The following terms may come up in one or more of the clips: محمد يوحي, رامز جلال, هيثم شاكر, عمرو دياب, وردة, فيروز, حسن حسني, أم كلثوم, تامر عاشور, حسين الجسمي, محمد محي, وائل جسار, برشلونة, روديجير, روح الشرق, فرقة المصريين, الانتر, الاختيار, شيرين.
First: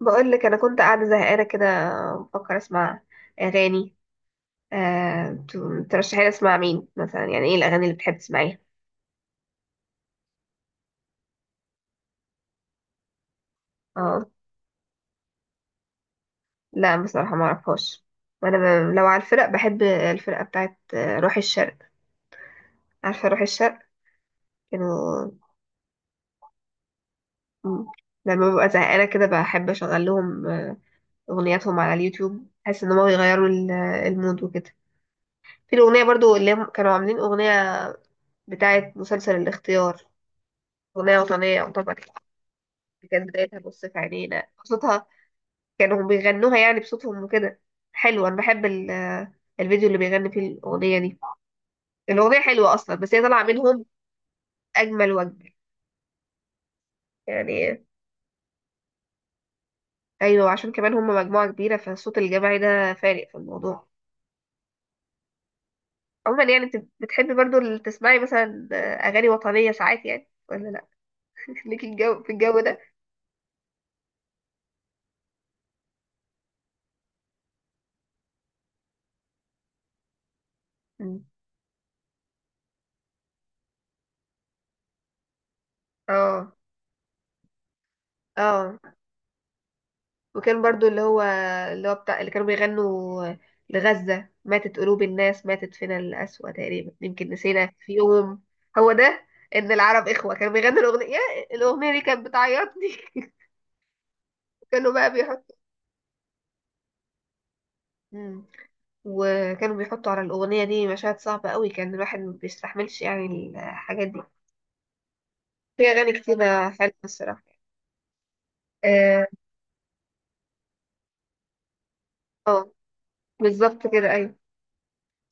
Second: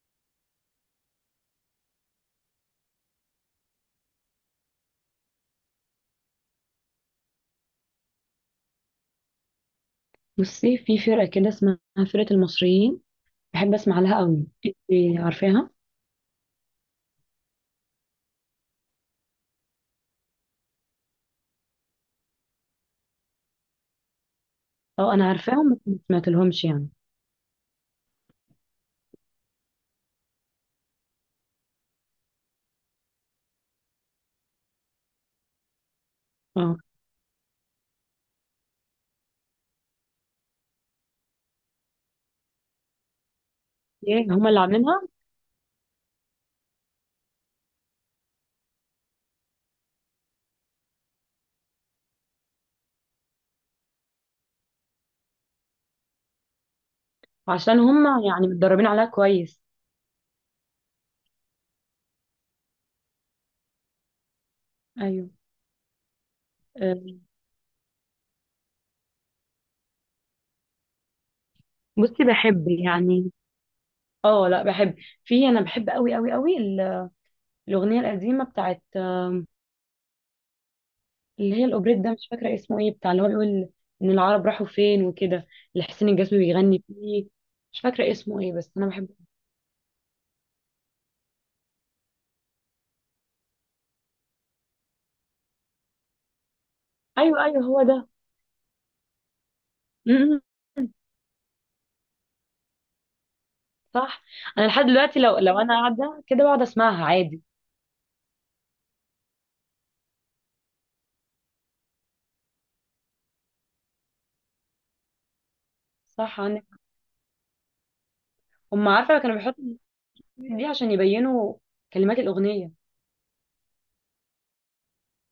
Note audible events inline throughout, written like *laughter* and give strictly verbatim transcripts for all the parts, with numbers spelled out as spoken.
بقول لك انا كنت قاعده زهقانه كده، بفكر اسمع اغاني. آه، ت- ترشحي لي اسمع مين مثلا، يعني ايه الاغاني اللي بتحب تسمعيها؟ بصي، في فرقة كده اسمها فرقة المصريين، بحب اسمع لها اه. قوي. انت عارفاها؟ لا بصراحه ما اعرفهاش. وانا ب... لو على الفرق بحب الفرقه بتاعت آه، روح الشرق. عارفه روح الشرق؟ اه كانوا. انا عارفاهم بس ما سمعت لهمش يعني. م- لما ببقى زهقانه كده بحب اشغل لهم آه، اغنياتهم على اليوتيوب. بحس ان هم يغيروا ال- المود وكده. في الاغنيه برضو اللي هم اه، كانوا عاملين اغنيه بتاعت مسلسل الاختيار، اغنيه وطنيه يعتبر. دي كانت بدايتها بص في ايه عينينا هما اللي عاملينها؟ صوتها، كانوا بيغنوها يعني بصوتهم وكده. حلو، انا بحب ال- الفيديو اللي بيغني فيه الاغنيه دي. الاغنيه حلوه اصلا، بس هي طالعه منهم اجمل واجمل عشان يعني. هما يعني متدربين عليها كويس. ايوه، عشان كمان هم مجموعه كبيره، فالصوت الجماعي ده فارق في الموضوع. ايوه. عموما يعني، انت آه، بتحبي برضو ال- تسمعي مثلا اغاني وطنيه ساعات يعني ولا لا؟ *laughs* ليكي الجو بصي في الجو بحب ده. يعني. اه لا بحب. في انا بحب قوي قوي قوي ال- الاغنية القديمة بتاعت آم، مم. اللي هي الاوبريت ده، مش فاكرة اسمه ايه، بتاع اللي هو بيقول ان العرب راحوا فين وكده، اللي حسين الجسمي اه. بيغني فيه. مش فاكرة اسمه ايه بس اه، انا بحبه. وكان برضو اللي هو اللي هو بتاع اللي كانوا بيغنوا لغزة ماتت قلوب الناس ماتت فينا القسوة، تقريبا يمكن ايوه ايوه، نسينا هو في ده. يوم. هو ده، ان العرب اخوة كانوا بيغنوا *laughs* الاغنية. الاغنية دي كانت بتعيطني. صح. انا *laughs* لحد كانوا بقى دلوقتي لو بيحطوا. لو انا قاعده كده بقعد اسمعها عادي. مم. وكانوا بيحطوا على الاغنية دي مشاهد صعبة قوي، كان الواحد ما بيستحملش يعني الحاجات دي. في اغاني صح عندك. كتيرة حلوة الصراحة. هم عارفه اه. كانوا بيحطوا الموسيقى دي عشان يبينوا كلمات آه، الاغنيه. بالظبط كده ايوه.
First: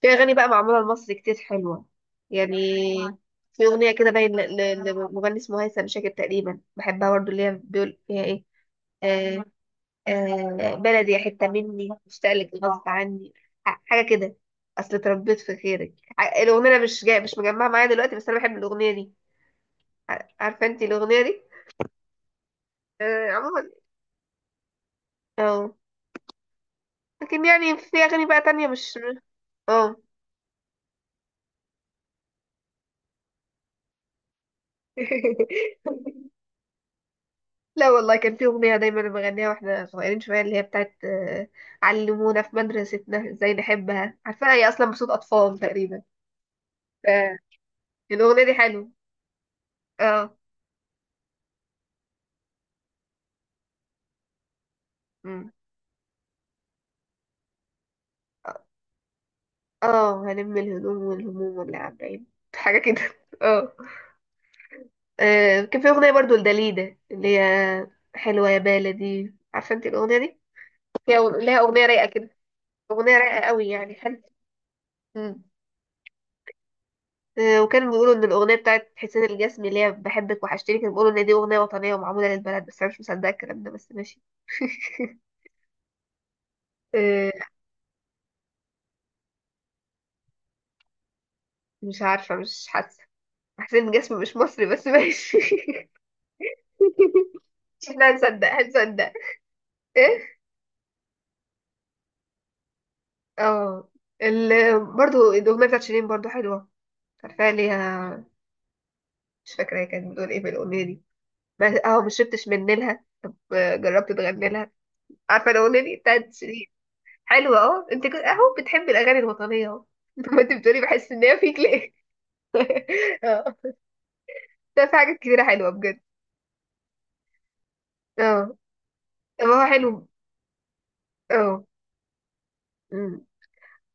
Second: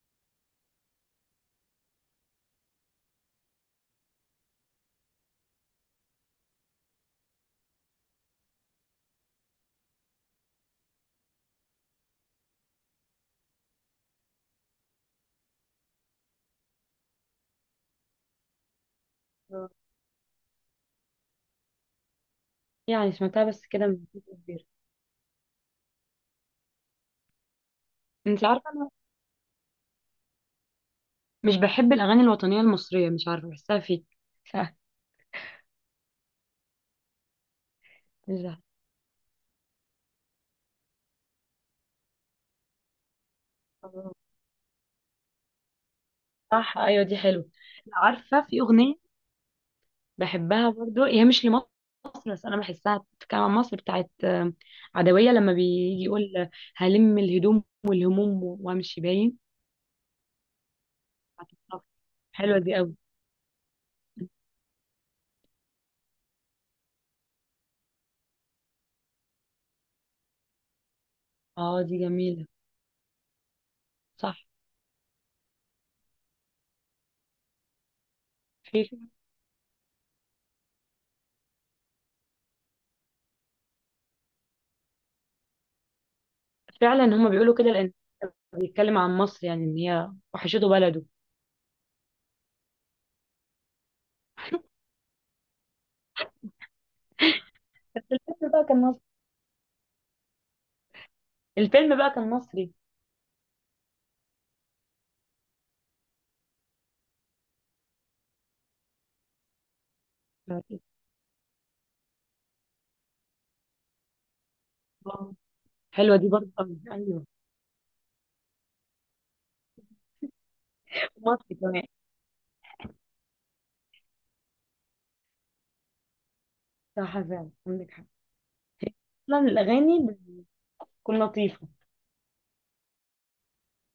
في أغاني بقى معمولة لمصر كتير حلوة يعني. في أغنية كده باين ل- ل- لمغني اسمه هيثم شاكر تقريبا بحبها برضه، اللي هي بيقول فيها إيه. آه. آه، بلدي يا حتة مني مشتاقلك غصب عني، ح- حاجة كده. أصل اتربيت في خيرك ع- الأغنية، أنا مش جاي، مش مجمعة معايا دلوقتي، بس أنا بحب الأغنية دي. ع- عارفة أنت الأغنية دي؟ يعني آه، سمعتها بس عموما. كده من فترة كبيره. اه. لكن يعني في أغاني بقى انت عارفه تانية انا مش. اه. مش بحب الاغاني الوطنيه المصريه، مش عارفه بحسها فيك. صح. *laughs* لا والله، كان مش في أغنية دايما بغنيها واحنا صغيرين شوية، اللي هي بتاعت آه، علمونا في مدرستنا ازاي عارفة. نحبها. عارفة هي أصلا بصوت أطفال تقريبا. صح ايوه دي حلوه. فالأغنية عارفه دي في حلوة. اغنيه اه. بحبها برضو، هي مش لمصر بس انا بحسها بتتكلم عن مصر، بتاعت آم، عدويه، أمم. لما بيجي يقول هلم الهدوم والهموم وامشي باين. اه، هنم الهدوم والهموم واللي عاملين حلوه دي حاجة قوي. كده. *laughs* اه. آه، كان في أغنية برضو لداليدا، اللي هي حلوة يا بلدي. عارفة انت الأغنية دي؟ فيها- لها اه أغنية دي رايقة كده، جميلة. أغنية رايقة قوي يعني حلوة. صح. أمم. آه، وكانوا بيقولوا ان الاغنيه في بتاعت حسين الجسمي اللي هي بحبك وحشتني، كانوا بيقولوا ان دي اغنيه وطنيه ومعموله للبلد، بس انا مش مصدقه الكلام ده بس ماشي. *laughs* فعلا هما آه، بيقولوا كده، لأن بيتكلم عن مصر يعني إن هي وحشته بلده. مش عارفه، مش حاسه. حسين الجسمي مش مصري بس ماشي. *laughs* بس احنا الفيلم هنصدق بقى كان مصري. هنصدق. ايه. الفيلم بقى كان مصري اه. ال... برضو الاغنيه بتاعت شيرين برضو حلوه. مش عارفه ليها. مش فاكره هي كانت بتقول ايه في الاغنيه دي، بس اه ما شربتش من نيلها طب آه، جربت تغني لها. آه، عارفه الاغنيه دي حلوة دي بتاعت برضه شيرين. أوي. أيوه. حلوة اه، انت كنت اهو بتحبي الاغاني الوطنية اهو. *laughs* ما انت بتقولي بحس ان هي مصري فيك كمان. ليه. *laughs* اه. ده في حاجات كتيرة حلوة بجد. صح فعلا عندك حق. اه. أصلا ما هو الأغاني حلو. بتكون اه. لطيفة. أمم.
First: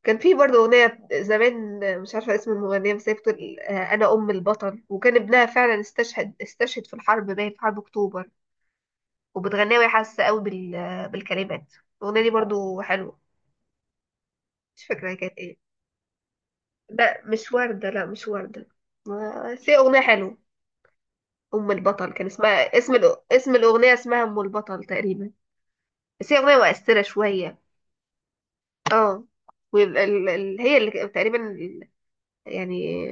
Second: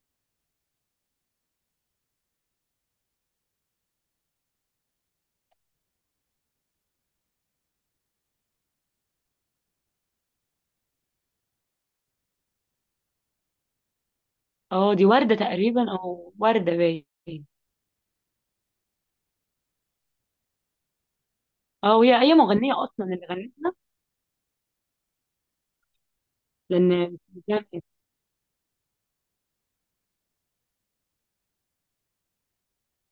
كان في برضه أغنية زمان، مش عارفة اسم المغنية، بس هي بتقول آه، أنا أم البطل، وكان ابنها فعلا استشهد استشهد في الحرب باين في حرب أكتوبر. وبتغنيها وهي حاسة قوي بال... بالكلمات. الأغنية دي برضه حلوة. مش اه دي فاكرة هي كانت وردة ايه. تقريبا، أو وردة باين. لا مش وردة، لا مش وردة. ما- بس هي أغنية حلوة. ام اه البطل هي كان أي اسمها، مغنية اسم أصلا الأ- اللي اسم غنتها؟ الاغنيه، اسمها ام البطل تقريبا. بس هي اغنيه مؤثره لأن شويه. اه. وهي اللي ك- تقريبا ال- يعني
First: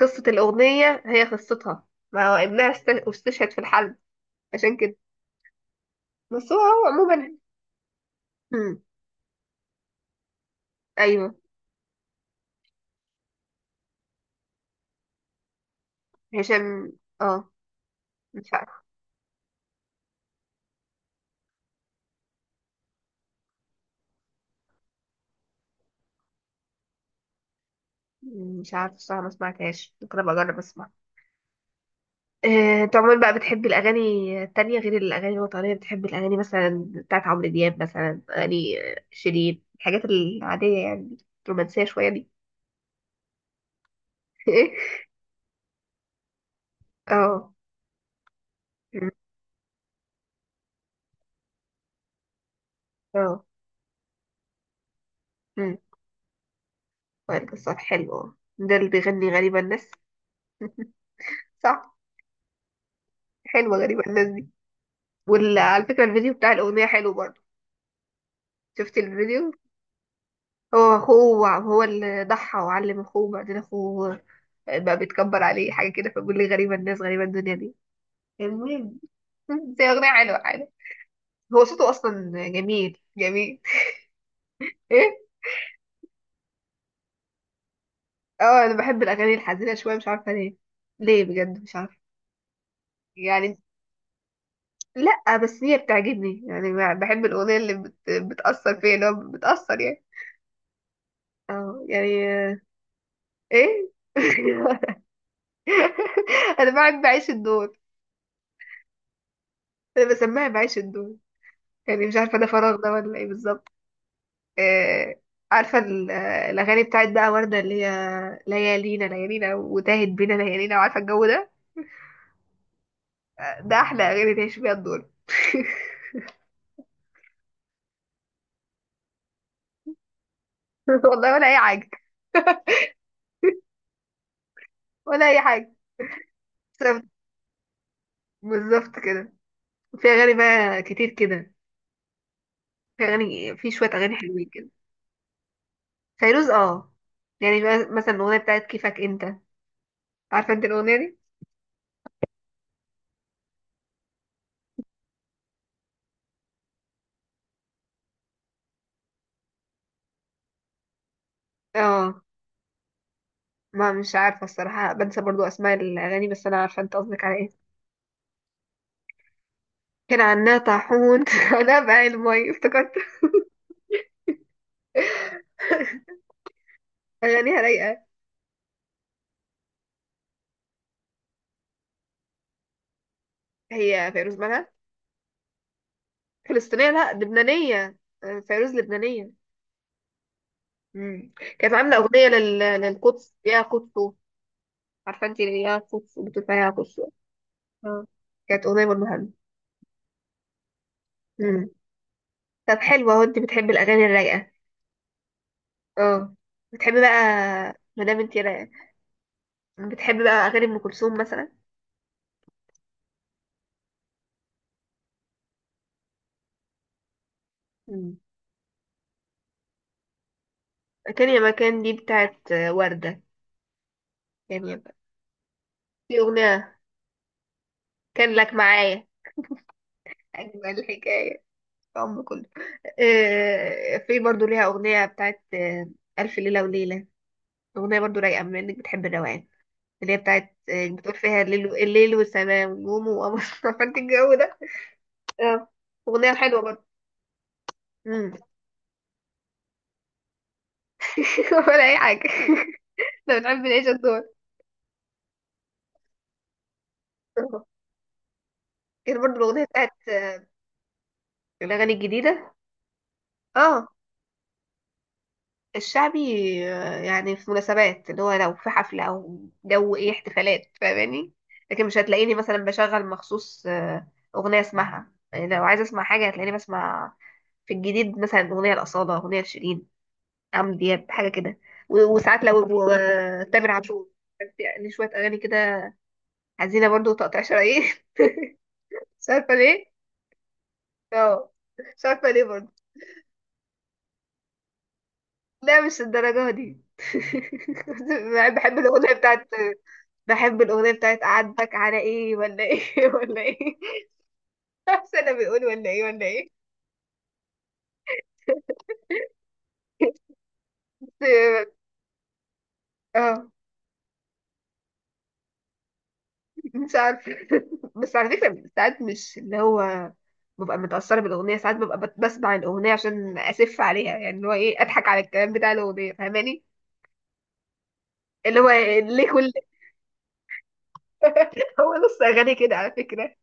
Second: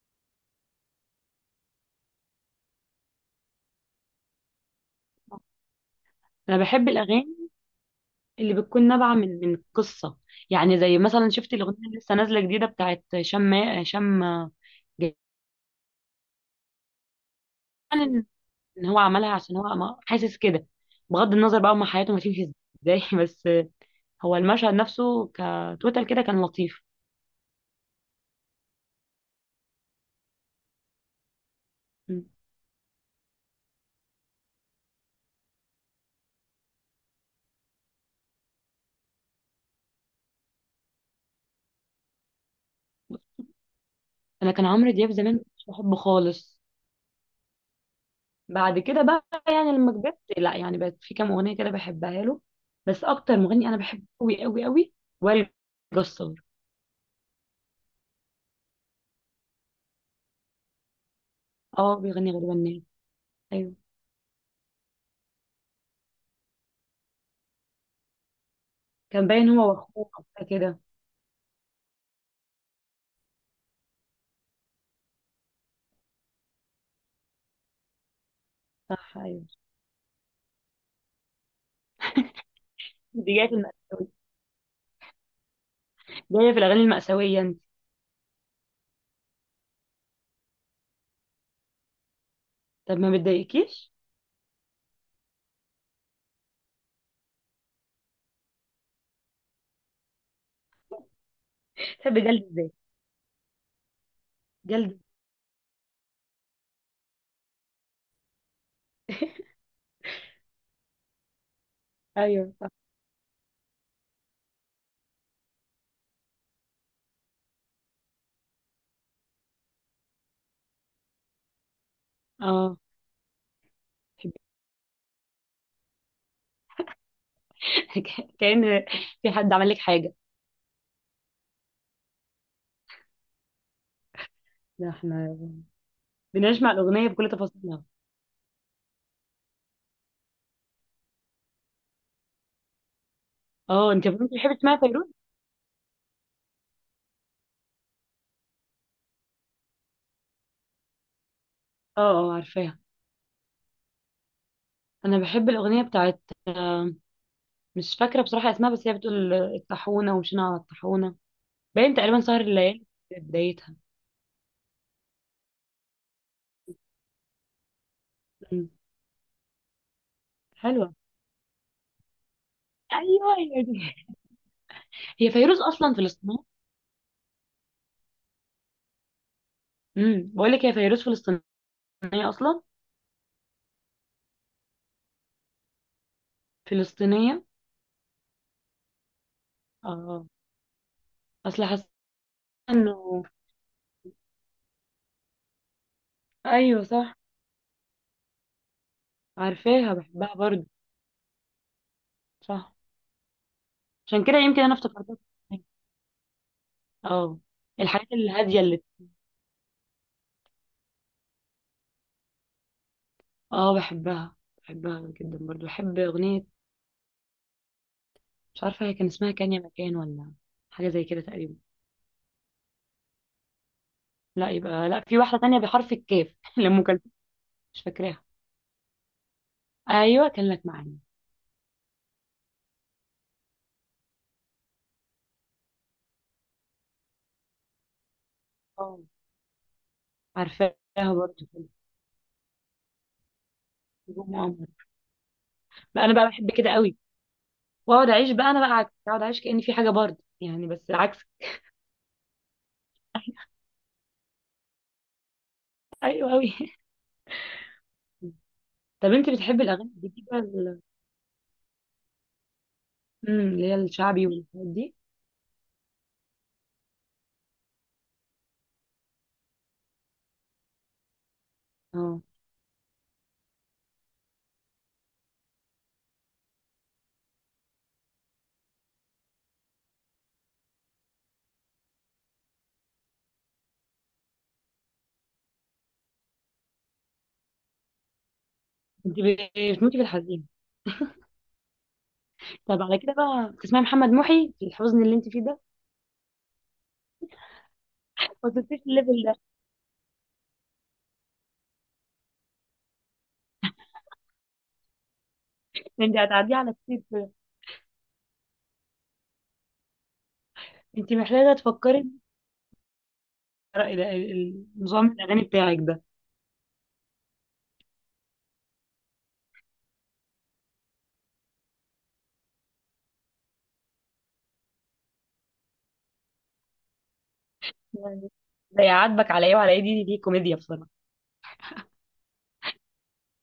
قصه الاغنيه هي قصتها، ما هو ابنها است- استشهد في الحرب عشان كده. بس أنا هو هو بحب عموما. الأغاني اللي امم. بتكون نابعة من من قصة. يعني زي مثلا ايوه. شفت الأغنية اللي لسه نازلة جديدة بتاعت شم، شم، جاي- هشام. اه. يعني مش عارف إن هو عملها عشان هو ما- حاسس كده. بغض النظر بقى هما حياتهم هتمشي ازاي *laughs* بس هو المشهد نفسه كتوتال كده كان لطيف. مش عارف الصراحه، ما سمعتهاش. ممكن ابقى اجرب اسمع. آه، انت عموما بقى بتحبي الأغاني التانية غير الأغاني الوطنية؟ بتحبي الأغاني مثلا بتاعت عمرو دياب مثلا، أغاني آه، شيرين، الحاجات العادية يعني، الرومانسية شوية دي. أنا كان عمرو *laughs* دياب زمان مش بحبه خالص. اه. بعد كده مم. بقى يعني لما كبرت، لا يعني بقت في كام أغنية كده بحبها له. بس أكتر اه. مغني أنا بحبه أوي أوي أوي وائل مم. جسار. وائل جسار حلو، ده اللي بيغني غريبة الناس. *laughs* اه صح. بيغني غريبة الناس. حلوة غريبة الناس دي. وعلى فكرة الفيديو بتاع الأغنية حلو برضه. شفتي كان باين الفيديو؟ هو واخوه أو حاجة كده. هو أخوه، هو اللي ضحى وعلم أخوه، بعدين أخوه بقى بيتكبر عليه حاجة كده، فبيقول لي غريبة الناس غريبة الدنيا دي. المهم. صح ايوه. *laughs* بس هي أغنية حلوة عادي. هو صوته أصلا جميل دي جايه في جميل. المأساوية، *laughs* إيه. جايه في الاغاني المأساوية انت. اه، أنا بحب الأغاني الحزينة شوية، مش عارفة ليه. ليه بجد مش عارفة طب ما يعني. بتضايقكيش؟ لأ بس هي بتعجبني يعني، ما- بحب الأغنية اللي بت... بتأثر فيا، اللي هو بتأثر يعني. اه تحبي يعني. جلد آه، ازاي؟ إيه. *laughs* جلد. أنا بعد بعيش الدور. أنا بسميها بعيش الدور يعني، مش عارفة ده ايوه صح. فراغ ده ولا إيه بالظبط. آه، عارفة ال- آه، الأغاني بتاعت بقى وردة اللي هي ليالينا ليالينا وتاهت بينا ليالينا، وعارفة الجو ده. اه ده احلى اغاني تعيش بيها الدور. *laughs* كأن في حد عمل لك حاجة. *laughs* والله ولا اي حاجه. ده ولا احنا اي حاجه. بنسمع الأغنية بسبب- بكل تفاصيلها. بالظبط كده. في اغاني بقى كتير كده. في اغاني، في شويه اه، انت اغاني ممكن حلوين بتحبي كده. تسمعي فيروز؟ فيروز اه. يعني بقى مثلا الاغنيه بتاعت كيفك انت، عارفه انت الاغنيه دي. اه. اه عارفاها. انا بحب الأغنية بتاعت آه، مش فاكرة بصراحة اسمها، بس هي بتقول آه، الطاحونة، ومشينا على الطاحونة باين، تقريبا اه. سهر الليالي في بدايتها. ما مش عارفه الصراحه، بنسى برضو اسماء الاغاني، بس انا عارفه انت قصدك على ايه. مم. كان عنا حلوة. طاحون. *laughs* انا بقى المي افتكرت. ايوه هي دي. هي فيروز اصلا *laughs* فلسطينية. اغانيها رايقه. امم بقول لك هي فيروز فلسطينية اصلا. هي فيروز مالها فلسطينيه؟ لا، فلسطينية. لبنانيه. آه، فيروز لبنانيه. اه مم. اصل كانت حاسة عاملة أغنية لل... انه. للقدس، يا قدس. عارفة انت يا قدس؟ بتقول فيها يا ايوه قدس. صح. اه. كانت أغنية برضه حلوة. عارفاها بحبها برضه. مم. صح. طب حلوة، وانت بتحبي الأغاني عشان كده الرايقة. يمكن انا افتكرتها. اه. بتحبي بقى، اه. الحاجات مادام انت الهادية اللي رايقة، بتحبي بقى أغاني أم كلثوم مثلا. اه بحبها. بحبها جدا برضه. بحب اغنية مم. مش عارفة هي كان اسمها كان يا مكان، ولا حاجة زي كده كان يا تقريبا. مكان دي بتاعت آه، وردة. لا، كان يا يبقى مكان. لا، في واحدة تانية بحرف في الكاف *laughs* أغنية لأم كلثوم. مش فاكراها. كان لك معايا، ايوه كان لك أجمل معايا. الحكاية. في أم كله. آه، في برضه ليها أغنية بتاعت آه، ألف ليلة وليلة. أغنية برضه رايقة بما إنك اه بتحبي الروقان، اللي هي بتاعت عارفاها آه، بتقول فيها برضه. الليل و- الليل والسماء والنجوم وقمر. *laughs* فانت الجو نجوم ده. وقمر. اه. بقى انا بقى اغنيه بحب حلوه كده برضه. قوي، واقعد مم. اعيش بقى. انا بقى عكس، اقعد اعيش كأني في حاجه برضه يعني، بس عكس. *laughs* ولا اي حاجه. *laughs* احنا بنحب نعيش الدور. ايوه قوي *laughs* آه. طب كان انت برضه الاغنيه بتحبي بتاعت الاغاني الجديده آه، ال- الاغاني الجديده. امم اللي هي اه. الشعبي والحاجات دي؟ الشعبي. آه، يعني في مناسبات، اللي هو لو في حفله او جو ايه احتفالات فاهماني. لكن مش اه هتلاقيني مثلا بشغل مخصوص آه، اغنيه اسمعها يعني، لو عايزه اسمع حاجه هتلاقيني بسمع في الجديد مثلا أغنية الأصالة، أغنية لشيرين، عمرو دياب حاجه كده. و- وساعات لو و- تامر عاشور. بس يعني شويه اغاني كده حزينه برضو وتقطيع شرايين. *laughs* انت مش عارفه ليه. بتموتي في الحزين. اه. مش عارفه ليه برضو. طب على كده بقى تسمعي محمد محي في الحزن اللي انت فيه ده. لا مش الدرجه دي. *laughs* بحب ما بحب وصلتيش الاغنيه الليفل ده. بتاعت، بحب الاغنيه بتاعت اعاتبك على ايه ولا ايه. *laughs* ولا ايه، مش انا بيقول ولا ايه انت ولا ايه. هتعديه على كتير كده. انت محتاجه بس-. تفكري اه. آه. في رأي- ال- ال- نظام الاغاني بتاعك ده مش عارفة. *laughs* بس على فكرة ساعات مش اللي هو ببقى متأثرة بالأغنية، ساعات ببقى بت- بسمع الأغنية عشان أسف عليها، يعني اللي هو إيه، أضحك على الكلام بتاع الأغنية فاهماني. يعني. اللي هو ده ليه يعاتبك على كل. ايه وعلى ايه، دي دي كوميديا بصراحه. *laughs* هو نص أغاني كده على فكرة.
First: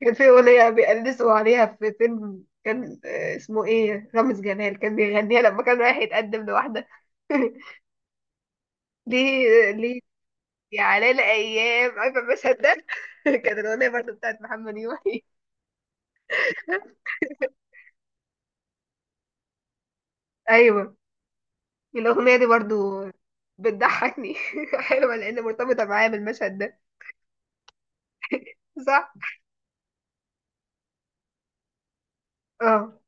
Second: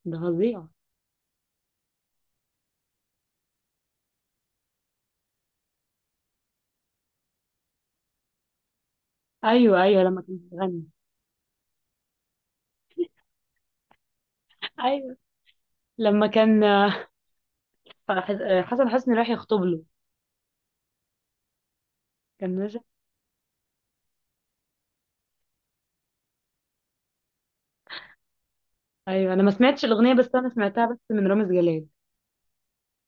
كان ده في فظيع. أغنية بيقلدوا عليها في فيلم كان آه، اسمه إيه، رامز جلال كان بيغنيها لما كان رايح يتقدم لواحدة. *laughs* ليه ايوه ليه. ايوه لما كان يا بيغني. على الأيام، عارفة المشهد ده. *laughs* كانت الأغنية برضه بتاعت محمد ايوه يوحي. لما كان آه، *laughs* حسن حسني راح يخطب له. أيوه. الأغنية دي كان نجم. برضو بتضحكني. *laughs* حلوة لأن مرتبطة معايا بالمشهد ده، صح؟ ايوه انا ما سمعتش الاغنيه، بس انا سمعتها بس من رامز جلال. اه،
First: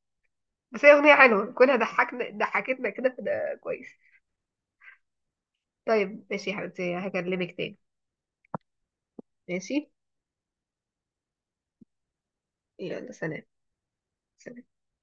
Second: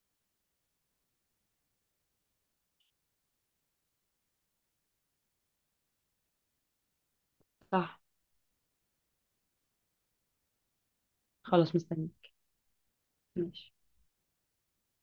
بس هي أغنية حلوة كونها ضحكنا ضحكتنا كده، فده كويس. طيب ماشي يا حبيبتي، هكلمك تاني. صح. ماشي. خلاص مستني. يلا سلام. ماشي. سلام.